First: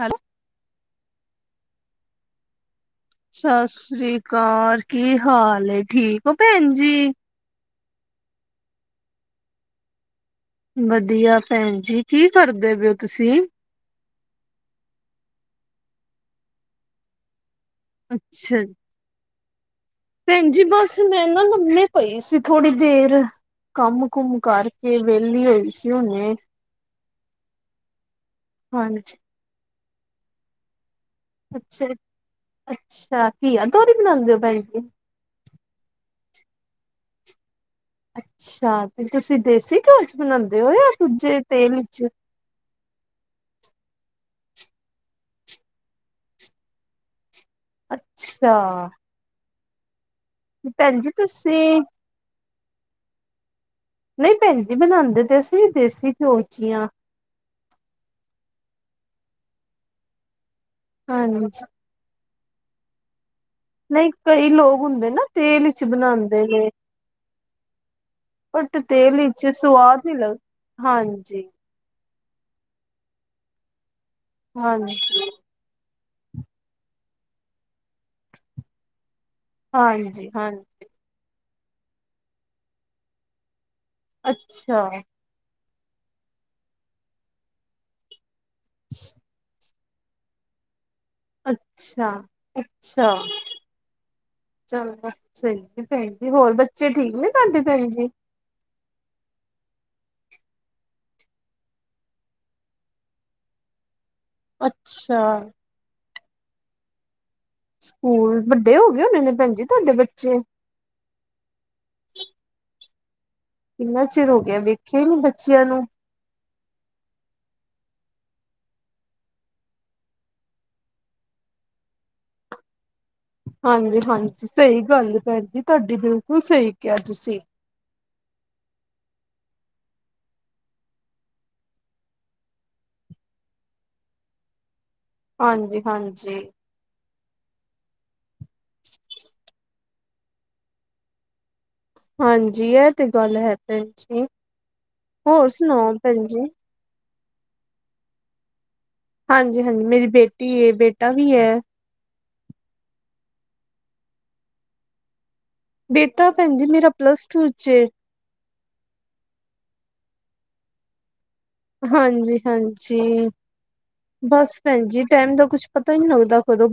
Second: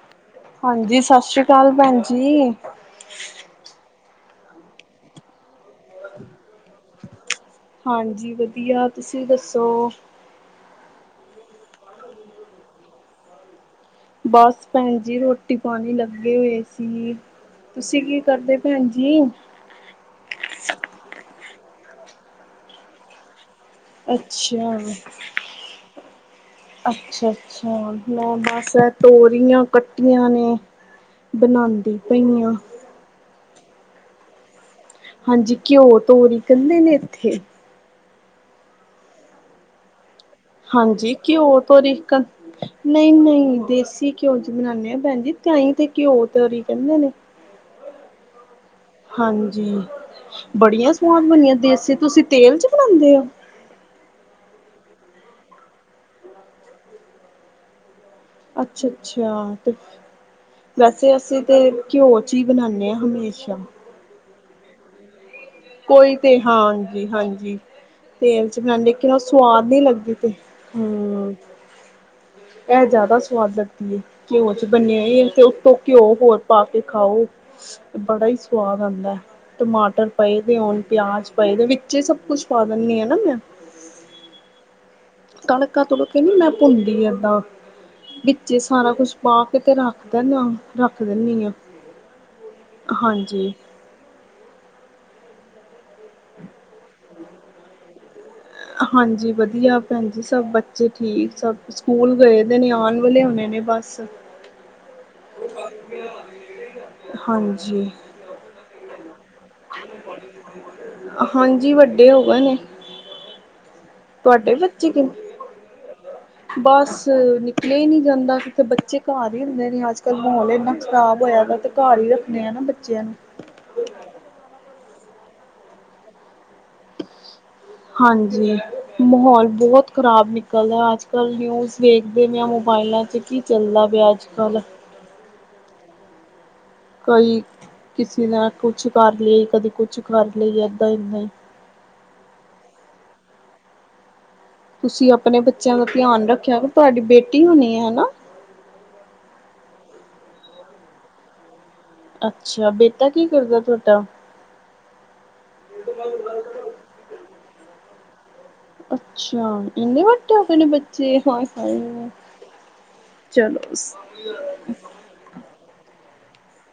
Hello. ਹਾਂਜੀ, ਸਸ਼੍ਰੀ ਕਾਲ ਭੈਨ ਜੀ। ਸਸ੍ਰੀ ਕਾਰ, ਕੀ ਹਾਲ ਏ, ਠੀਕੋ ਭੈਨ ਜੀ‍? ਹਾਂਜੀ, ਵਦੀਆ ਤੂਸੀ ਦੱਸੋ? ਵਦੀਆ ਭੈਨ ਜੀ, ਕੀ ਕਰਦੇ ਪਏ ਓ ਤੂਸੀ? ਬਾੱਸ ਭੈਨ ਜੀ ਰੋਟੀ ਪਾਨੀ ਲੱਗੇ ਹੋਏ ਸੀ, ਤੂਸੀ ਕੀ ਕਰਦੇ ਭੈਨ ਜੀ? ਜੀ। ਭੈਨ ਜੀ ਬਾੱਸ ਮੈਂ ਨਾ ਲੰਮੇ ਪਈ ਸੀ ਥੋੜੀ ਦੇਰ। ਕੰਮ ਕੁਮ ਅੱਛਾ ਕਰਕੇ ਵਿਹਲੀ ਹੋਈ ਸੀ ਹੁਣੇ। ਅੱਛਾ ਅੱਛਾ ਮੈਂ ਬਸ ਹਾਂਜੀ ਤੋਰੀਆਂ ਕੱਟੀਆਂ ਨੇ। ਅੱਛਾ ਬਣਾਉਂਦੀ ਪਈ ਆ ਅੱਛਾ ਕੀਆ ਤੋਂਰੀ ਬਣਾਉਦੇ ਪਏ। ਹਾਂਜੀ ਘਿਓ ਤੋਰੀ ਕਹਿੰਦੇ ਨੇ ਇੱਥੇ। ਅੱਛਾ ਤੇ ਤੁਸੀਂ ਦੇਸੀ ਘਓ ਚ ਬਣਾਉਂਦੇ ਹੋ। ਜਾਂ ਹਾਂਜੀ ਦੂਜੇ ਘਿਓ ਤੇਲ ਤੋਂ ਵਿੱਚ ਰਿਕ ਨਹੀਂ ਨਹੀਂ ਦੇਸੀ ਘਿਓ ਚ ਬਨਾਦੇ ਆ ਭੈਣ ਜੀ ਤਹੀ ਤੇ ਘਿਓ ਤੋਰੀ ਕਹਿੰਦੇ ਨੇ। ਅੱਛਾ। ਹਾਂਜੀ ਬੜੀਆਂ ਭੈਣ ਜੀ ਸਵਾਦ ਬਣੀਆ ਤੁਸੀਂ ਦੇਸੀ ਤੁਸੀਂ ਤੇਲ ਚ ਬਣਾਉਂਦੇ ਹੋ? ਨਹੀਂ ਭੈਣ ਜੀ ਬਣਾਉਂਦੇ ਤੇ ਅਸੀਂ ਦੇਸੀ ਘਿਓ ਚ ਹਾਂ ਅੱਛਾ ਅੱਛਾ ਤੇ ਵੈਸੇ ਅਸੀਂ ਹਾਂਜੀ ਤੇ ਘਿਓ ਚ ਹੀ ਬਣਾਦੇ ਹਾਂ ਹਮੇਸ਼ਾ। ਨਹੀਂ ਕਈ ਲੋਕ ਹੁੰਦੇ ਨਾ ਤੇਲ ਵਿੱਚ ਕੋਈ ਤੇ ਬਣਾਉਂਦੇ ਨੇ। ਹਾਂਜੀ ਹਾਂਜੀ। ਤੇਲ ਚ ਬਟ ਬਣਾਉਦੇ ਲੇਕਿਨ ਤੇਲ ਉਹ ਵਿੱਚ ਸਵਾਦ ਨੀ ਲੱਗਦੀ ਤੇ ਲੱਗ ਹਮ। ਹਾਂਜੀ ਇਹ ਜ਼ਿਆਦਾ ਸਵਾਦ ਲੱਗਦੀ ਘਿਓ ਚ ਹਾਂਜੀ ਬੰਨਿਆ ਉਤੋਂ ਉਤੋਂ ਘਿਓ ਹੋਰ ਪਾ ਕੇ ਖਾਓ ਤੇ ਬੜਾ ਹੀ ਸਵਾਦ ਆਉਂਦਾ ਟਮਾਟਰ ਹਾਂਜੀ ਪਏਦੇ ਹਾਂਜੀ ਹੋ। ਪਿਆਜ ਪਾਈਦੇ ਵਿੱਚ ਸਭ ਕੁੱਛ ਪਾ ਦਿੰਦੀ ਆ ਨਾ ਮੈਂ ਅੱਛਾ ਤੜਕਾ ਤੜਕੇ ਨੀ ਮੈਂ ਭੁੰਦੀ ਏਦਾਂ ਵਿੱਚ ਸਾਰਾ ਕੁਛ ਪਾ ਕੇ ਤੇ ਰੱਖ ਦਦਾ ਰੱਖ ਦਿੱਤੀ ਦੀ ਆ ਅੱਛਾ ਅੱਛਾ ਹਾਂਜੀ ਚਲੋ ਸਹੀ ਭੈਣ ਜੀ ਹੋਰ ਬੱਚੇ ਠੀਕ ਨੇ ਸਾਡੇ ਭੈਣ ਜੀ। ਹਾਂਜੀ ਵਧੀਆ ਭੈਣ ਜੀ ਸਭ ਬੱਚੇ ਠੀਕ ਸਭ ਸਕੂਲ ਗਏ ਤੇ ਨੇ ਆਉਣ ਵਾਲੇ ਹੋਣੇ ਨੇ ਬਸ ਅੱਛਾ ਹਾਂਜੀ ਸਕੂਲ ਵੱਡੇ ਹੋ ਗਏ ਹੋਣੇੇ ਨੇ ਭੈਣ ਜੀ ਤੁਹਾਡੇ ਬੱਚੇ। ਹਾਂਜੀ ਵੱਡੇ ਹੋ ਗ ਨੇ। ਕਿੰਨਾ ਚਿਰ ਹੋ ਗਿਆ ਦੇਖਿਆ ਹੀ ਨੀ ਬੱਚਿਆਂ ਨੂੰ। ਧ ਬਸ ਨਿਕਲ ਹੀ ਨਹੀਂ ਜਾਂਦਾ ਕਿਤੇ ਬੱਚੇ ਘਰ ਹੀ ਹੁੰਦੇ ਨੇ ਅੱਜ ਕੱਲ ਮਾਹੌਲ ਇੰਨਾ ਖਰਾਬ ਹੋਇਆ। ਘਰ ਹੀ ਰੱਖਣੇ ਆ ਨਾ ਬੱਚਿਆਂ ਨੂੰ। ਹਾਂਜੀ ਹਾਂਜੀ ਸਹੀ ਗੱਲ ਭੈਣ ਜੀ ਤੁਹਾਡੀ ਬਿਲਕੁਲ ਸਹੀ ਕਿਹਾ ਤੁਸੀਂ। ਹਾਂਜੀ। ਮਾਹੌਲ ਬਹੁਤ ਖ਼ਰਾਬ ਨਿਕਲਦਾ ਅੱਜ ਕੱਲ੍ਹ ਨਿਊਜ਼ ਵੇਖਦੇ ਨੇ ਆ ਮੋਬਾਇਲਾਂ ਚ। ਕੀ ਚੱਲਦਾ ਪਿਆ ਅੱਜ ਕੱਲ੍ਹ। ਹਾਂਜੀ ਹਾਂਜੀ। ਕਈ ਕਿਸੇ ਨੇ ਕੁਛ ਕਰ ਲਈਆ ਕਦੇ ਕੁਛ ਕਰ ਲਈ ਏਦਾਂ ਇਨਾ ਹੀ ਹਾਂਜੀ ਇਹ ਤੇ ਗੱਲ ਹੈ ਭੈਣ ਜੀ। ਤੁਸੀਂ ਆਪਣੇ ਹੋਰ ਬੱਚਿਆਂ ਦਾ ਸੁਣਾਓ ਭੈਣ ਧਿਆਨ ਜੀ ਰੱਖਿਆ ਕਿ ਤੁਹਾਡੀ ਬੇਟੀ ਹੋਣੀ ਹੈ ਹਨਾ। ਹਾਂਜੀ ਹਾਂਜੀ ਮੇਰੀ ਬੇਟੀ ਬੇਟਾ ਵੀ ਹੈ। ਅੱਛਾ ਬੇਟਾ ਕੀ ਕਰਦਾ ਤੁਹਾਡਾ। ਬੇਟਾ ਭੈਣ ਜ ਮੇਰਾ ਪਲੱਸ ਟੂ ਚ ਅੱਛਾ ਇੰਨੇ ਵੱਡੇ ਹੋ। ਜ ਹ ਹਾਂਜੀ ਹਾਂਜੀ ਚਲੋ ਬਸ ਭੈਣ ਜੀ ਟਾਈਮ ਦਾ ਕੁੱਛ ਪਤਾ ਹੀ ਨੀ ਲੱਗਦਾ ਖਦੋ।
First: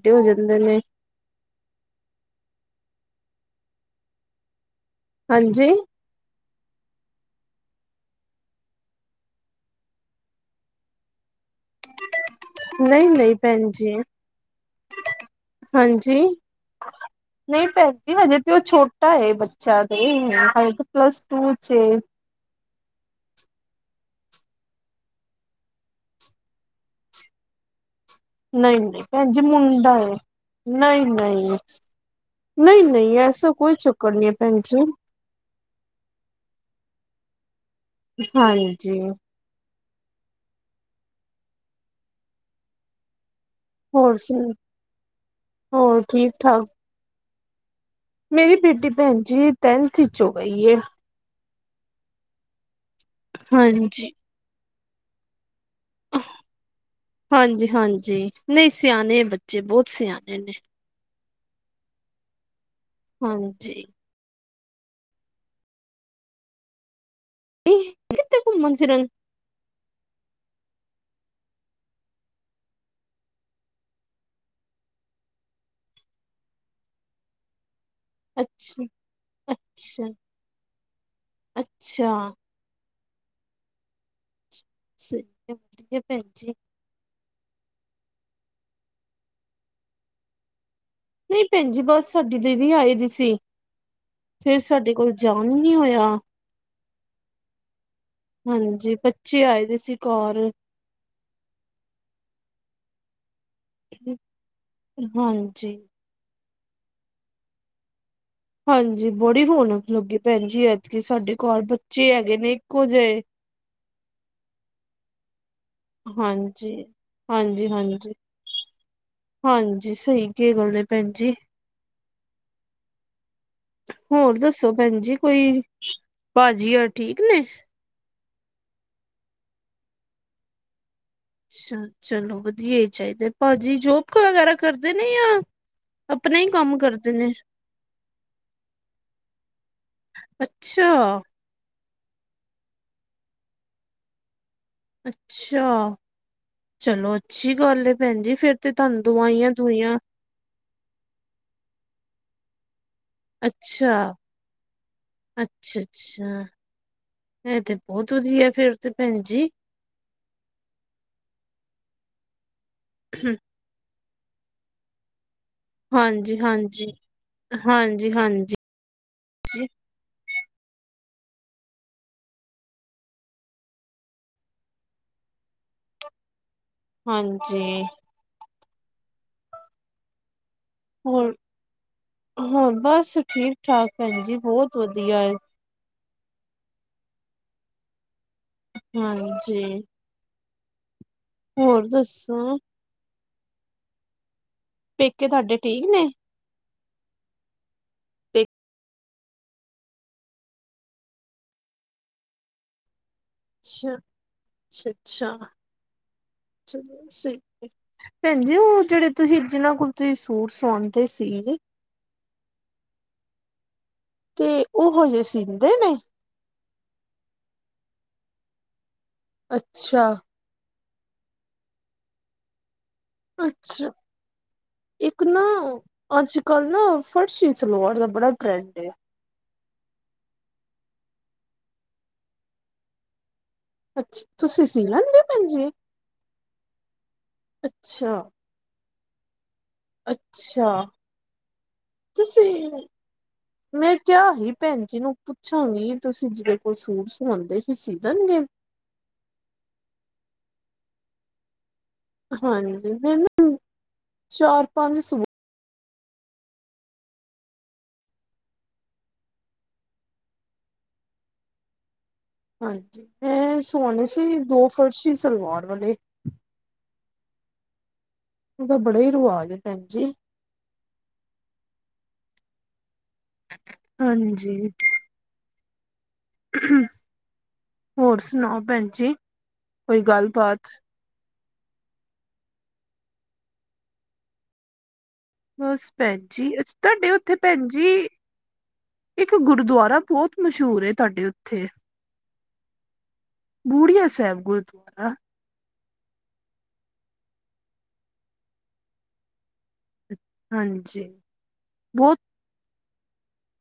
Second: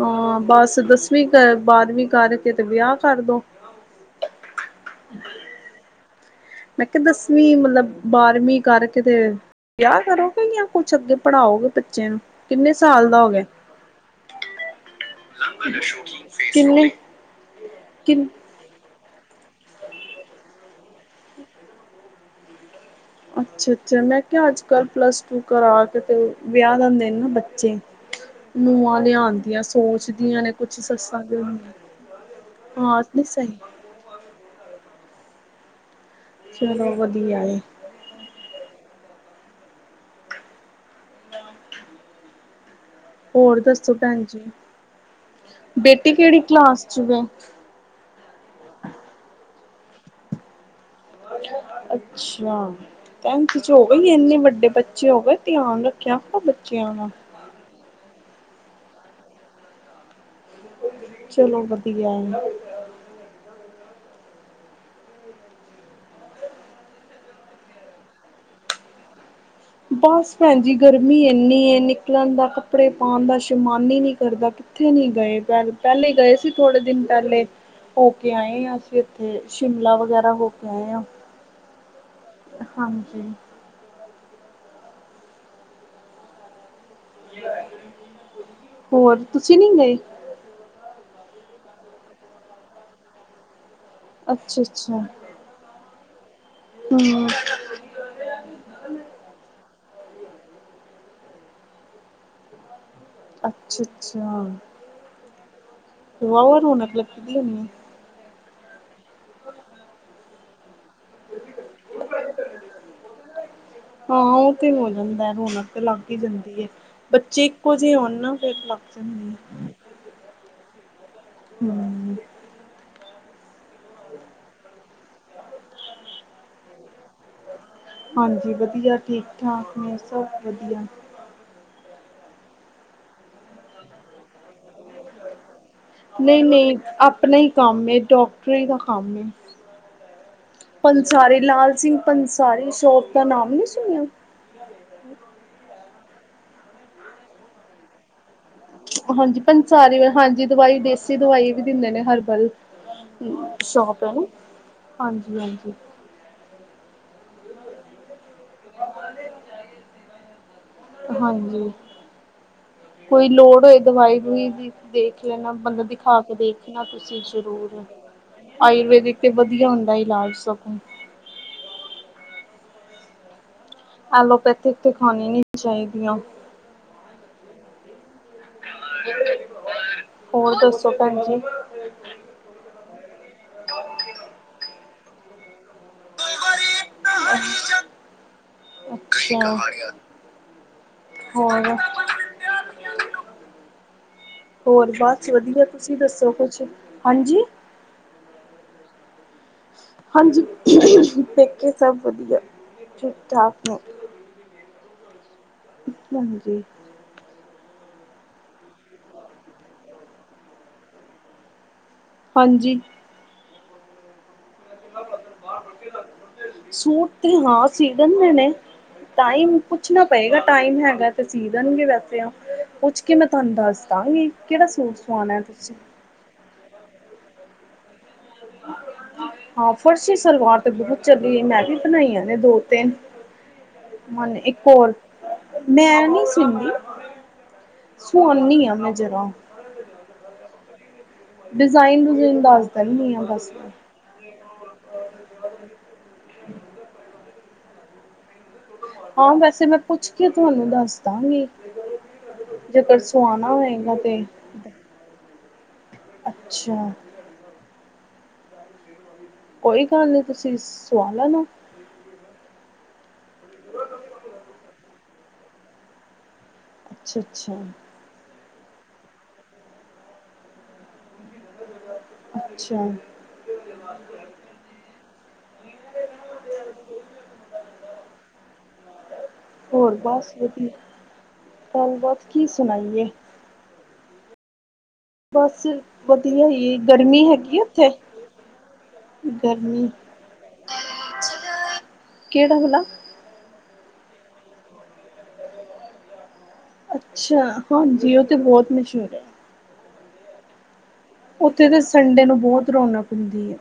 ਹਾਂ ਬਸ ਦਸਵੀਂ ਕਰ ਬਾਰਵੀਂ ਕਰਕੇ ਤੇ ਵਿਆਹ ਕਰਦੋ। ਹਾਂਜੀ ਮੈਂ ਕਿਹਾ ਦਸਵੀਂ ਮਤਲਬ ਬਾਰਵੀਂ ਕਰਕੇ ਤੇ ਵਿਆਹ ਕਰੋਗੇ ਜਾਂ ਕੁਛ ਅੱਗੇ ਪੜ੍ਹਾਓਗੇ ਬੱਚੇ ਨੂੰ ਕਿੰਨੇ ਸਾਲ ਨਹੀਂ- ਦਾ ਹੋ ਨਹੀਂ ਗਿਆ? ਭੈਣ ਜੀ। ਹਾਂਜੀ। ਕਿੰਨੇ ਨਹੀਂ ਭੈਣ ਜੀ ਕਿੰਨ ਹਜੇ ਛੋਟਾ ਹੈ ਬੱਚਾ ਤਾਂ, ਪਲੱਸ ਟੂ ਚਚ' ਅੱਛਾ- ਅੱਛਾ ਮੈਂ ਕਿਹਾ, ਅੱਜ ਕੱਲ੍ਹ ਪਲੱਸ ਟੂ ਕਰਾ ਕੇ ਤੇ ਵਿਆਹ ਦਦੇਨ ਨਾ ਬੱਚੇ। ਹ [inaudible] ਨਹੀਂ- ਨਹੀਂ ਭੈ ਮੁੰਡਾ ਹੈ। ਨੇ ਕੁਛ ਨਹੀਂ ਸੱਸਾਂ ਦੇ -ਨਹੀਂ। ਹੁੰਦੀਆਂ ਨਹੀਂ ਹਾਂ -ਨਹੀਂ ਐਸਾ ਸਹੀ ਕੋਈ ਚੱਕਰ ਨਹੀਂ ਹੈ ਭੈਣਜੀ। ਚਲੋ ਵਧੀਆ। ਹਾਂਜੀ। ਹੋਰ ਦੱਸੋ ਹੋਰ ਭੈਣ ਜੀ। ਸੁ ਹੋਰ ਬੇਟੀੇ ਠੀਕ ਕਿਹੜੀ ਠਾਕ ਕਲਾਸ ਚ'ਏ। ਮੇਰੀ ਬੇਟੀ ਭੈਣ ਜੀ, ਟੈਂਨਥ ਵਿੱਚ ਹੋ ਗਈ ਹੈ। ਅੱਛਾ। ਟੈਂਥ ਚ' ਹੋਗੀ ਹਾਂਜੀ, ਏ। ਇੰਨੇ ਵੱਡੇ ਬੱਚੇ ਹੋ ਗਏ। ਧਿਆਉਣ ਰੱਖਿਆ ਕਰੋ ਬੱਚਿਆਂ ਦਾ। ਹਾਂਜੀ- ਹਾਂਜੀ ਨਹੀਂ, ਸਿਆਣੇ ਬੱਚੇ ਬਹੁਤ ਸਿਆਣੇ ਨੇ। ਚਲੋ ਵਧੀਆ ਹੈ। ਹਾਂਜੀ। ਇਹ ਕਿਥੇ ਕੁਮਨ- ਫਿਰਨ? ਬਸ ਭੈਣ ਜੀ, ਗਰਮੀ ਇੰਨੀ ਨਿਕਲਣ ਦਾ, ਕੱਪੜੇ ਪਾਉਣ ਦਾ ਸ਼ਮਾਨ ਹੀ ਨੀ ਕਰਦਾ। ਉੱਥੇ ਨਹੀਂ ਗਏ, ਪ- ਪਹਿਲੇ ਗਏ ਸੀ ਥੋੜੇ ਦਿਨ ਪਹਿਲੇ। ਹੋ ਕੇ ਆਏ ਹਾਂ। ਅੱਛਾ, ਅਸੀਂ ਇੱਥੇ ਸ਼ਿਮਲਾ ਅੱਛਾ, ਵਗੈਰਾ ਹੋ ਕੇ ਆਏ ਹਾਂ। ਅੱਛਾ। ਹਾਂਜੀ। ਸਹੀ ਵਧੀਆ, ਭੈਣ ਜੀ। ਹੋਰ ਤੁਸੀਂ ਨਹੀਂ ਗਏ? ਨਹੀਂ ਭੈਣ ਜੀ ਬਸ ਸਾਡੀ ਦੀਦੀ ਆਏ ਦੀ ਸੀ। ਫਿਰ ਅੱਛਾ ਸਾਡੇ ਅੱਛਾ ਕੋਲ ਜਾਣ ਨੀ ਹੋਇਆ। ਹਮ [unintelligible] ਹਾਂਜੀ। ਬੱਚੇ ਆਏ ਦੇ ਸੀ ਘਰ। ਅੱਛਾ- ਅੱਛਾ। ਹਾਂਜੀ। ਵਾਹ ਵਾ ਰੋਣਕ ਲੱਗਦੀ। ਹਾਂਜੀ। ਬੜੀ ਰੋਣਕ ਲੱਗੀ ਭੈਣ ਜੀ। ਐਤਕੀਕ ਸਾਡੇ ਘਰ ਬੱਚੇ ਹੈਗੇ ਨੇ ਇੱਕੋ ਜਿਹੇ। ਹਾਂ। ਉਹ ਤੇ ਹੋ ਜਾਂਦਾ ਰੌਣਕ। ਲੱਗ ਹੀ ਜਾਂਦੀ ਹੈ। ਹਾਂਜੀ, ਬੱਚੇ ਇੱਕੋ ਜਿਹੇ ਆਉਣ ਹਾਂਜੀ-ਹਾਂਜੀ। ਨਾ ਫਿਰ ਲੱਗ ਜਾਂਦੇ ਆ। ਭੈਣਜੀ। ਹਮ। ਹੋਰ ਦੱਸੋ ਭੈਣ ਜੀ, ਕੋਈ ਭਾਜੀ ਹੋ ਠੀਕ ਨੇ। ਹਾਂਜੀ। ਵਧੀਆ ਠੀਕ- ਠਾਕ ਨੇ ਸਭ ਵਧੀਆ। ਅੱਛਾ। ਚਲੋ ਵਧੀਆ ਹੀ ਚਾਹੀਦਾ। ਭਾਜੀ ਜੋਬ ਵਗੈਰਾ ਕਰਦੇ ਨੇ ਆ। ਨਹੀਂ -ਨਹੀਂ ਆਪਣਾ ਹੀ ਕੰਮ ਡਾਕਟਰੀ ਦਾ ਕੰਮ। ਅੱਛਾ। ਪੰਸਾਰੀ ਲਾਲ ਸਿੰਘ ਪੰਸਾਰੀ ਸ਼ੋਪ ਦਾ ਨਾਮ ਨੀ ਸੁਣਿਆ। ਅੱਛਾ। ਚਲੋ ਅੱਛੀ ਗੱਲ ਹੈ ਭੈਣ ਜੀ ਫਿਰ। ਹਾਂਜੀ। ਪੰਚਾਰੀ ਹਾਂਜੀ। ਦਵਾਈ ਦੇਸੀ ਦਵਾਈ ਵੀ ਦਿੰਦੇ ਨੇ ਹਰਬਲ। ਅੱਛਾ ਸ਼ੋਪ ਹੈ ਨਾ। ਹਾਂਜੀ -ਹਾਂਜੀ। ਅੱਛਾ ਅੱਛਾ। ਇਹ ਤੇ ਬਹੁਤ ਵਧੀਆ ਫੇਰ ਤੇ ਭੈਣ ਜੀ। ਹਾਂਜੀ। ਕੋਈ ਲੋੜ ਹੋਏ ਦਵਾਈ- ਦੂਈ ਦੀ ਦੇਖ ਲੈਣਾ, ਬੰਦਾ ਦਿਖਾ ਕੇ ਹਾਂਜੀ ਦੇਖਣਾ ਹਾਂਜੀ ਤੁਸੀਂ ਜ਼ਰੂਰ। ਹਾਂਜੀ ਹਾਂਜੀ ਆਯੁਰਵੇੈਦਿਕ ਤੇ ਵਧੀਆ ਹੁੰਦਾ ਇਲਾਜ ਸਗੋਂ। ਐਲੋਪੈਥਿਕ ਤੇ ਖਾਣੀ ਨ ਚਾਹੀਦੀਆਂ। ਹਾਂਜੀ। [inaudible] ਹੋਰ ਦੱਸ ਹੋਰ, ਹੋਰ ਬਸ ਠੀਕ-ਠਾਕ ਭੈਣ ਜੀ ਬਹੁਤ ਵਧੀਆ ਐ। [unintelligible] ਅੱਛਾ। ਹਾਂਜੀ ਹੋਰ ਦੱਸੋ। ਹੋਰ ਪੇਕੇ ਬਸ ਤੁਹਾਡੇ ਵਧੀਆ, ਠੀਕ ਤੁਸੀਂ ਨੇ ਦੱਸੋ ਕੁਛ ਹਾਂਜੀ। ਹਾਂਜੀ, [unintelligible] ਦੇਖੇ ਸਭ ਵਧੀਆ। ਠਾਕ ਨੇ। ਅੱਛਾ, ਅੱਛਾ ਅੱਛਾ। ਹਾਂਜੀ। ਚਲੋ ਸਹੀ ਐ। ਭੈਣ ਜੀ ਉਹ ਜਿਹੜੇ ਤੁਸੀਂ ਜਿਹਨਾਂ ਕੋਲ ਤੁਸੀਂ ਸੂਟ ਸਵਾਂਦੇ ਸੀ। ਹਾਂਜੀ। ਤੇ ਉਹ ਹਜੇ ਸੀਦੇ ਨੇਂ? ਸੂਟ ਤੇ ਹਾਂ, ਸੀ ਦਿੰਦੇ ਨੇਂ। ਟਾਈਮ ਪੁੱਛਣਾ ਅੱਛਾ ਪਏਗਾ ਟਾਈਮ ਹੈਗਾ ਤੇ ਸੀ ਦੇਣਗੇ ਵੈਸੇ ਆ ਪੁੱਛ ਕੇ ਮੈਂ ਤੁਹਾਨੂੰ ਅੱਛਾ ਦੱਸਦਾਂਗੀ। ਕਿਹੜਾ ਸੂਟ ਸਵਾਣਾ ਤੁਸੀ? ਅੱਜ-ਕੱਲ ਨਾ ਫਰਸ਼ੀ ਸਲਵਾਰ ਦਾ ਬੜਾ ਟਰੈਂਡ ਐ। ਹਾਂ ਫਰਸ਼ੀ ਸਲਵਾਰ ਤੇ ਬਹੁਤ ਚੱਲੀ ਏ, ਮੈਂ ਵੀ ਬਣਾਈਆਂ ਨੇ ਦੋ ਤਿੰਨ। ਅੱਛਾ [unintelligible] ਇੱਕ ਤੁਸੀਂ ਸੀ ਹੋਰ ਲੈਂਦੇ ਭੈਣ ਜੀ ਮੈਂ ਨਹੀਂ ਸੀਦੀ। [unintelligible] ਅੱਛਾ ਸਵਾਉਣੀ ਆ ਮੈਂ ਜਰਾ। ਅੱਛਾ। ਡਿਜ਼ਾਇਨ ਡਜੂਨ ਦੱਸ ਦਿੰਨੀ ਆ ਬਸ ਮੈਂ। ਕਿਆ ਹੀ ਭੈਣ ਜੀ ਨੂੰ ਪੁੱਛਾਂਗੀ, ਤੁਸੀਂ ਜਿਹਦੇ ਕੋਲ ਸੂਟ ਸਵਾਉਂਦੇ ਸੀ ਸੀਹ ਦੇਣਗੇ। ਹਾਂ, ਵੈਸੇ ਮੈਂ ਪੁੱਛ ਕੇ ਤੁਹਾਨੂੰ ਦੱਸ ਦਾਂਗੀ। ਜੇ ਹਾਂਜੀ ਮੈਂ ਪਰਸੋਂ ਨਾ ਆਣਾ ਹੋਏਗਾ ਤੇ, ਚਾਰ ਪੰਜ ਸੂਟ ਅੱਛਾ। ਕੋਈ ਗੱਲ ਨੀਂ ਤੁਸੀਂ ਸਵਾ ਲੈਣਾ। ਹਾਂਜੀ, ਮੈਂ ਸਵਾਣੇ ਸੀ, ਦੋ ਫਰਸ਼ੀ ਸਲਵਾਰ ਵਾਲੇ। ਅੱਛਾ ਅੱਛਾ। ਉਹਦਾ ਬੜਾ ਹੀ ਰਿਵਾਜ ਏ ਭੈਣ ਜੀ। ਅੱਛਾ। ਹਾਂਜੀ। [unintelligible] ਹੋਰ ਸੁਣਾਓ ਭੈਣ ਜੀ। ਹੋਰ ਕੋਈ ਬਸ ਵਧੀਆ, ਗੱਲਬਾਤ ਗੱਲਬਾਤ ਕੀ ਸੁਣਾਈਏ? ਬਸ ਭੈਣ ਜੀ, ਵਧੀਆ ਅਛ ਹੀ ਤੁਹਾਡੇ ਗਰਮੀ ਉੱਥੇ ਹੈਗੀ ਆ ਭੈਣ ਜੀ ਉੱਥੇ ਇੱਕ ਗਰਮੀ ਗੁਰਦੁਆਰਾ ਬਹੁਤ ਮਸ਼ਹੂਰ ਤੁਹਾਡੇ ਉੱਥੇ ਕਿਹੜਾ ਭਲਾ ਬੂੜੀਆ ਸਾਹਿਬ ਗੁਰਦੁਆਰਾ ਅੱਛਾ, ਹਾਂਜੀ ਉਹ ਤੇ ਬਹੁਤ ਮਸ਼ਹੂਰ ਐ। ਹਾਂਜੀ। ਉੱਥੇ ਤੇ ਸੰਡੇ ਨੂੰ ਬਹੁਤ ਰੌਣਕ ਹੁੰਦੀ ਐ।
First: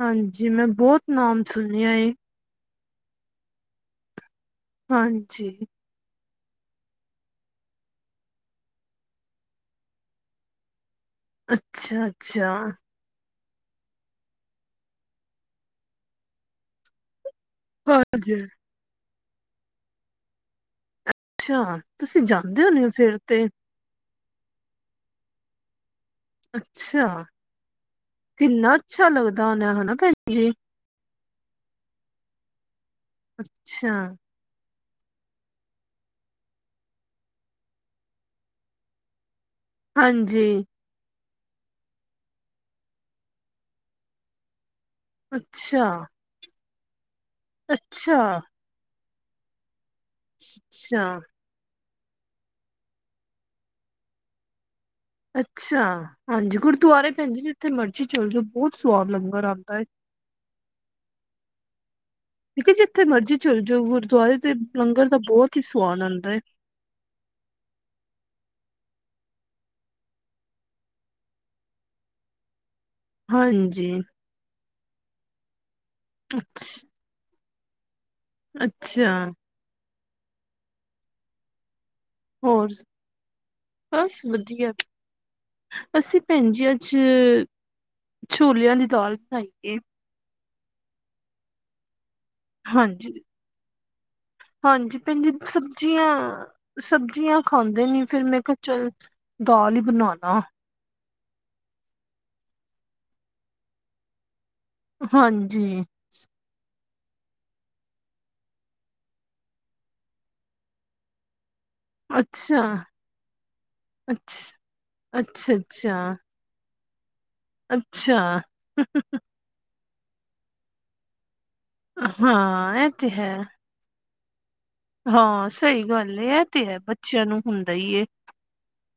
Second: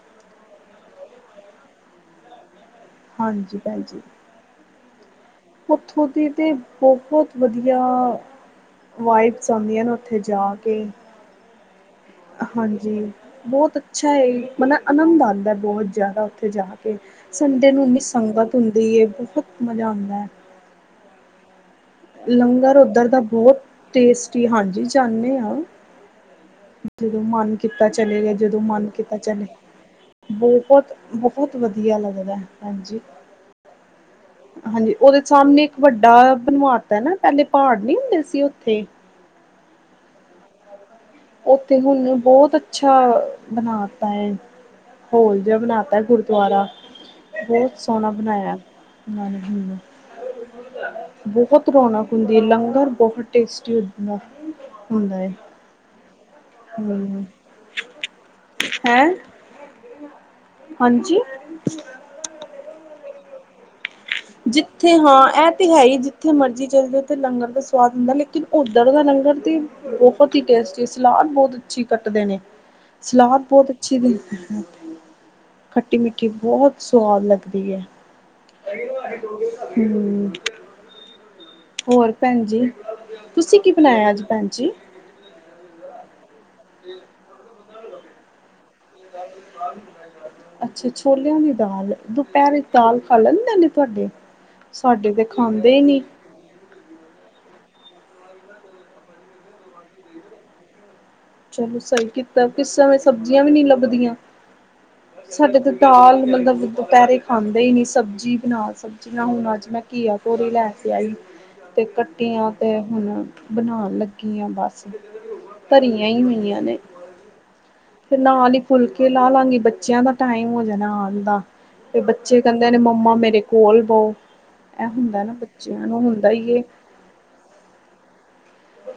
ਹਾਂਜੀ, ਮੈਂ ਬਹੁਤ ਨਾਮ ਸੁਣਿਆ ਏ। ਹਾਂਜੀ ਭੈਣ ਜੀ। ਹਾਂਜੀ। ਉੱਥੋਂ ਦੀ ਤੇ ਬਹੁਤ ਵਧੀਆ ਵਾਈਬਸ ਆਉਂਦੀਆਂ ਨੇਂ ਉੱਥੇ ਜਾ ਕੇ। [unintelligible] ਅੱਛਾ ਹਾਂਜੀ ਬਹੁਤ ਅੱਛਾ ਏ, ਬੜਾ ਆਨੰਦ ਆਂਦਾ ਏ, ਬਹੁਤ ਜ਼ਿਆਦਾ ਉੱਥੇ ਜਾ ਕੇ। ਸੰਡੇ ਨੂੰ ਏਨੀਂ ਹਾਂਜੀ ਸੰਗਤ ਹੁੰਦੀ ਏ, ਬਹੁਤ ਮਜ਼ਾ ਆਂਦਾ ਐ। ਅੱਛਾ। ਤੁਸੀਂ ਜਾਂਦੇ ਲੰਗਰ ਹੋਣੇ ਹੋ ਓਧਰ ਦਾ ਫਿਰ ਤੇ ਬਹੁਤ ਟੇਸਟੀ, ਹਾਂਜੀ ਜਾਣੇ ਆਂ। ਅੱਛਾ ਜਦੋਂ ਮਨ ਕੀਤਾ ਚਲੇ ਗਏ, ਜਦੋਂ ਕਿੰਨਾ ਮਨ ਅੱਛਾ ਕੀਤਾ ਲੱਗਦਾ ਚਲੇ, ਹੋਣਾ ਹਨਾ ਭੈਣ ਜੀ ਬਹੁਤ ਬਹੁਤ ਵਧੀਆ ਲੱਗਦਾ ਹਾਂਜੀ। ਅੱਛਾ। ਹਾਂਜੀ, ਉਹਦੇ ਸਾਹਮਣੇ ਇੱਕ ਵੱਡਾ ਬਨਵਾਤਾ ਨਾ, ਪਹਿਲੇ ਪਹਾੜ ਨੀ ਹੁੰਦੇ ਸੀ ਉੱਥੇ। ਹਾਂਜੀ। ਉੱਥੇ ਹੁਣ ਬਹੁਤ ਅੱਛਾ ਬਣਾਤਾ ਏ, ਹੋਲ ਜਿਹਾ ਅੱਛਾ ਬਣਾਤਾ ਗੁਰ ਗੁਰਦੁਆਰਾ, ਬਹੁਤ ਸੋਹਣਾ ਅੱਛਾ ਬਣਾਇਆ ਉਹਨਾਂ ਨੇ। ਅੱਛਾ ਬਹੁਤ। ਰੌਣਕ ਹੁੰਦੀ ਏ, ਲੰਗਰ ਬਹੁਤ ਟੇਸਟੀ ਹੁੰਦਾ ਏ। ਅੱਛਾ, ਹਾਂਜੀ ਗੁਰਦੁਆਰੇ ਭੈਣ ਜੀ ਜਿੱਥੇ ਮਰਜੀ ਚੱਲ ਜਾਓ, ਬਹੁਤ ਹੈਂ ਸੁਆਦ ਲੰਗਰ ਆਦਾ ਏ। ਹਾਂਜੀ। ਮੈਂ ਕਿਹਾ ਜਿੱਥੇ ਮਰਜ਼ੀ ਚਲ ਜਾਓ, ਗੁਰਦੁਆਰੇ ਦੇ ਲੰਗਰ ਦਾ ਬਹੁਤ ਹੀ ਸਵਾਦ ਆਉਂਦਾ ਏ। ਚਲਦੇ ਤੇ ਲੰਗਰ ਦਾ ਸਵਾਦ ਹੁੰਦਾ, ਲੇਕਿਨ ਉੱਧਰ ਦਾ ਲੰਗਰ ਤੇ ਬਹੁਤ ਹੀ ਟੇਸਟੀ ਸਲਾਦ ਬਹੁਤ ਅੱਛੀ ਕੱਟਦੇ ਨੇ, ਸਲਾਦ ਬਹੁਤ ਹਾਂਜੀ ਅੱਛੀ ਖੱਟੀ ਮਿੱਠੀ ਅੱਛ ਬਹੁਤ ਸਵਾਦ ਲੱਗਦੀ ਐ। ਅੱਛਾ। ਹੂੰ। ਹੋਰ ਭੈਣ ਜੀ। ਹੋਰ ਤੁਸੀ ਕੀ ਬਣਾਇਆ ਅੱਜ ਭੈਣ ਜੀ? ਅਸੀ ਭੈਣ ਜੀ ਅੱਜ ਛੋਲਿਆਂ ਦੀ ਦਾਲ ਬਣਾਈ ਏ ਅੱਛਾ ਛੋਲਿਆਂ ਦੀ ਦਾਲ ਦੁ ਪੈਰੇ ਦਾਲ ਹਾਂਜੀ ਖਾ ਲੈਂਦੇ ਨੇ ਤੁਹਾਡੇ ਸਾਡੇ ਤੇ ਖਾਂਦੇ ਈ ਨੀ। ਆ ਸਬਜ਼ੀਆਂ ਖਾਂਦੇ ਨੀ ਫੇਰ ਮੈਂ ਕਿਹਾ ਚਲ ਦਾਲ ਈ ਬਣਾ ਲਾਂ। ਚਲੋ ਸਹੀ ਕੀਤਾ ਕਿਸ ਸਮੇਂ ਸਬਜ਼ੀਆਂ ਵੀ ਨਈ ਲੱਭਦੀਆਂ। ਸਾਡੇ ਹਾਂਜੀ ਤੇ ਦਾਲ ਮਤਲਬ ਦੁਪਹਿਰੇ ਖਾਂਦੇ ਈ ਨੀ ਸਬਜ਼ੀ ਬਣਾ ਸਬਜ਼ ਨਾ ਹੁਣ ਅੱਜ ਮੈਂ ਘੀਆ ਤੋਰੀ ਲੈ ਕੇ ਆਈ। ਤੇ ਕੱਟੀਆਂ ਅੱਛਾ ਤੇ ਹੁਣ ਬਣਾਣ ਲੱਗੀ ਆਂ ਅੱਛਾ ਬਸ ਅੱਛਾ ਅੱਛਾ ਧਰੀਆਂ ਹੀ ਹੋਈਆਂ ਨੇ ਤੇ ਅੱਛਾ ਨਾਲ ਈ ਫੁਲਕੇ ਲਾ ਲਾਂਗੀ ਬੱਚੇਆਂ ਦਾ ਟਾਈਮ ਹੋ ਜਾਣਾ ਆਣ ਦਾ। ਤੇ ਬੱਚੇ ਕਹਿੰਦੇ ਹਾਂ ਨੇ ਇਹ ਤੇ ਮੰਮਾ ਹੈ ਮੇਰੇ ਕੋਲ ਬੋ। ਐ ਹੁੰਦਾ ਨਾ ਬੱਚਿਆਂ ਨੂੰ। ਹੁੰਦਾ ਈ ਏ। ਚਾ ਨੂੰ ਹੁੰਦਾ ਈ ਏ।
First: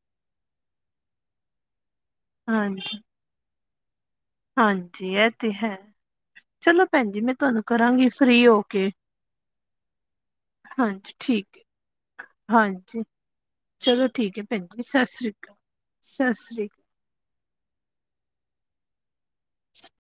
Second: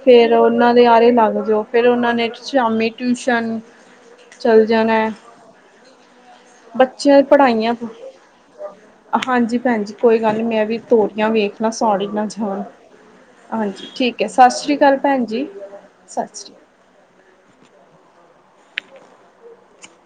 ਫੇਰ ਔਨਾਂ ਦੇ ਆਰੇ ਲੱਗ ਜਾਓ। ਫੇਰ ਓਨਾਂ ਨੇ ਸ਼ਾਮੀ ਹਾਂਜੀ ਟਿਊਸ਼ਨ ਚੱਲ ਜਾਣਾ। ਹਾਂਜੀ ਐ ਤੇ ਹੈ। ਚਲੋ ਭੈਣ ਬੱਚਿਆਂ ਜੂ ਦੀ ਮੈਂ ਤੁਹਾਨੂੰ ਪੜ੍ਹਾਈਆਂ ਕਰਾਂਗੀ ਫ੍ਰਰੀ ਹੋ ਕੇ। ਹਾਂਜੀ ਭੈਣਜੀ ਕੋਈ ਗੱਲ ਨੀ ਮੈਂ ਵੀ ਹਾਂਜੀ ਤੋਰੀਆਂ ਠੀਕ ਹੈ ਵੇਖਲਾਂ ਸੜ ਈ ਨਾ ਜਾਣ। ਹਾਂਜੀ ਹਾਂਜੀ, ਚਲੋ ਠੀਕ ਏ, ਹੈ ਸਤਿ ਭੈਣ ਸ੍ਰੀ ਜੀ ਅਕਾਲ ਸਤਿ ਭੈਣ ਸ੍ਰੀ ਜੀ, ਅਕਾਲ ਸਤਿ ਸ੍ਰੀ ਅਕਾਲ।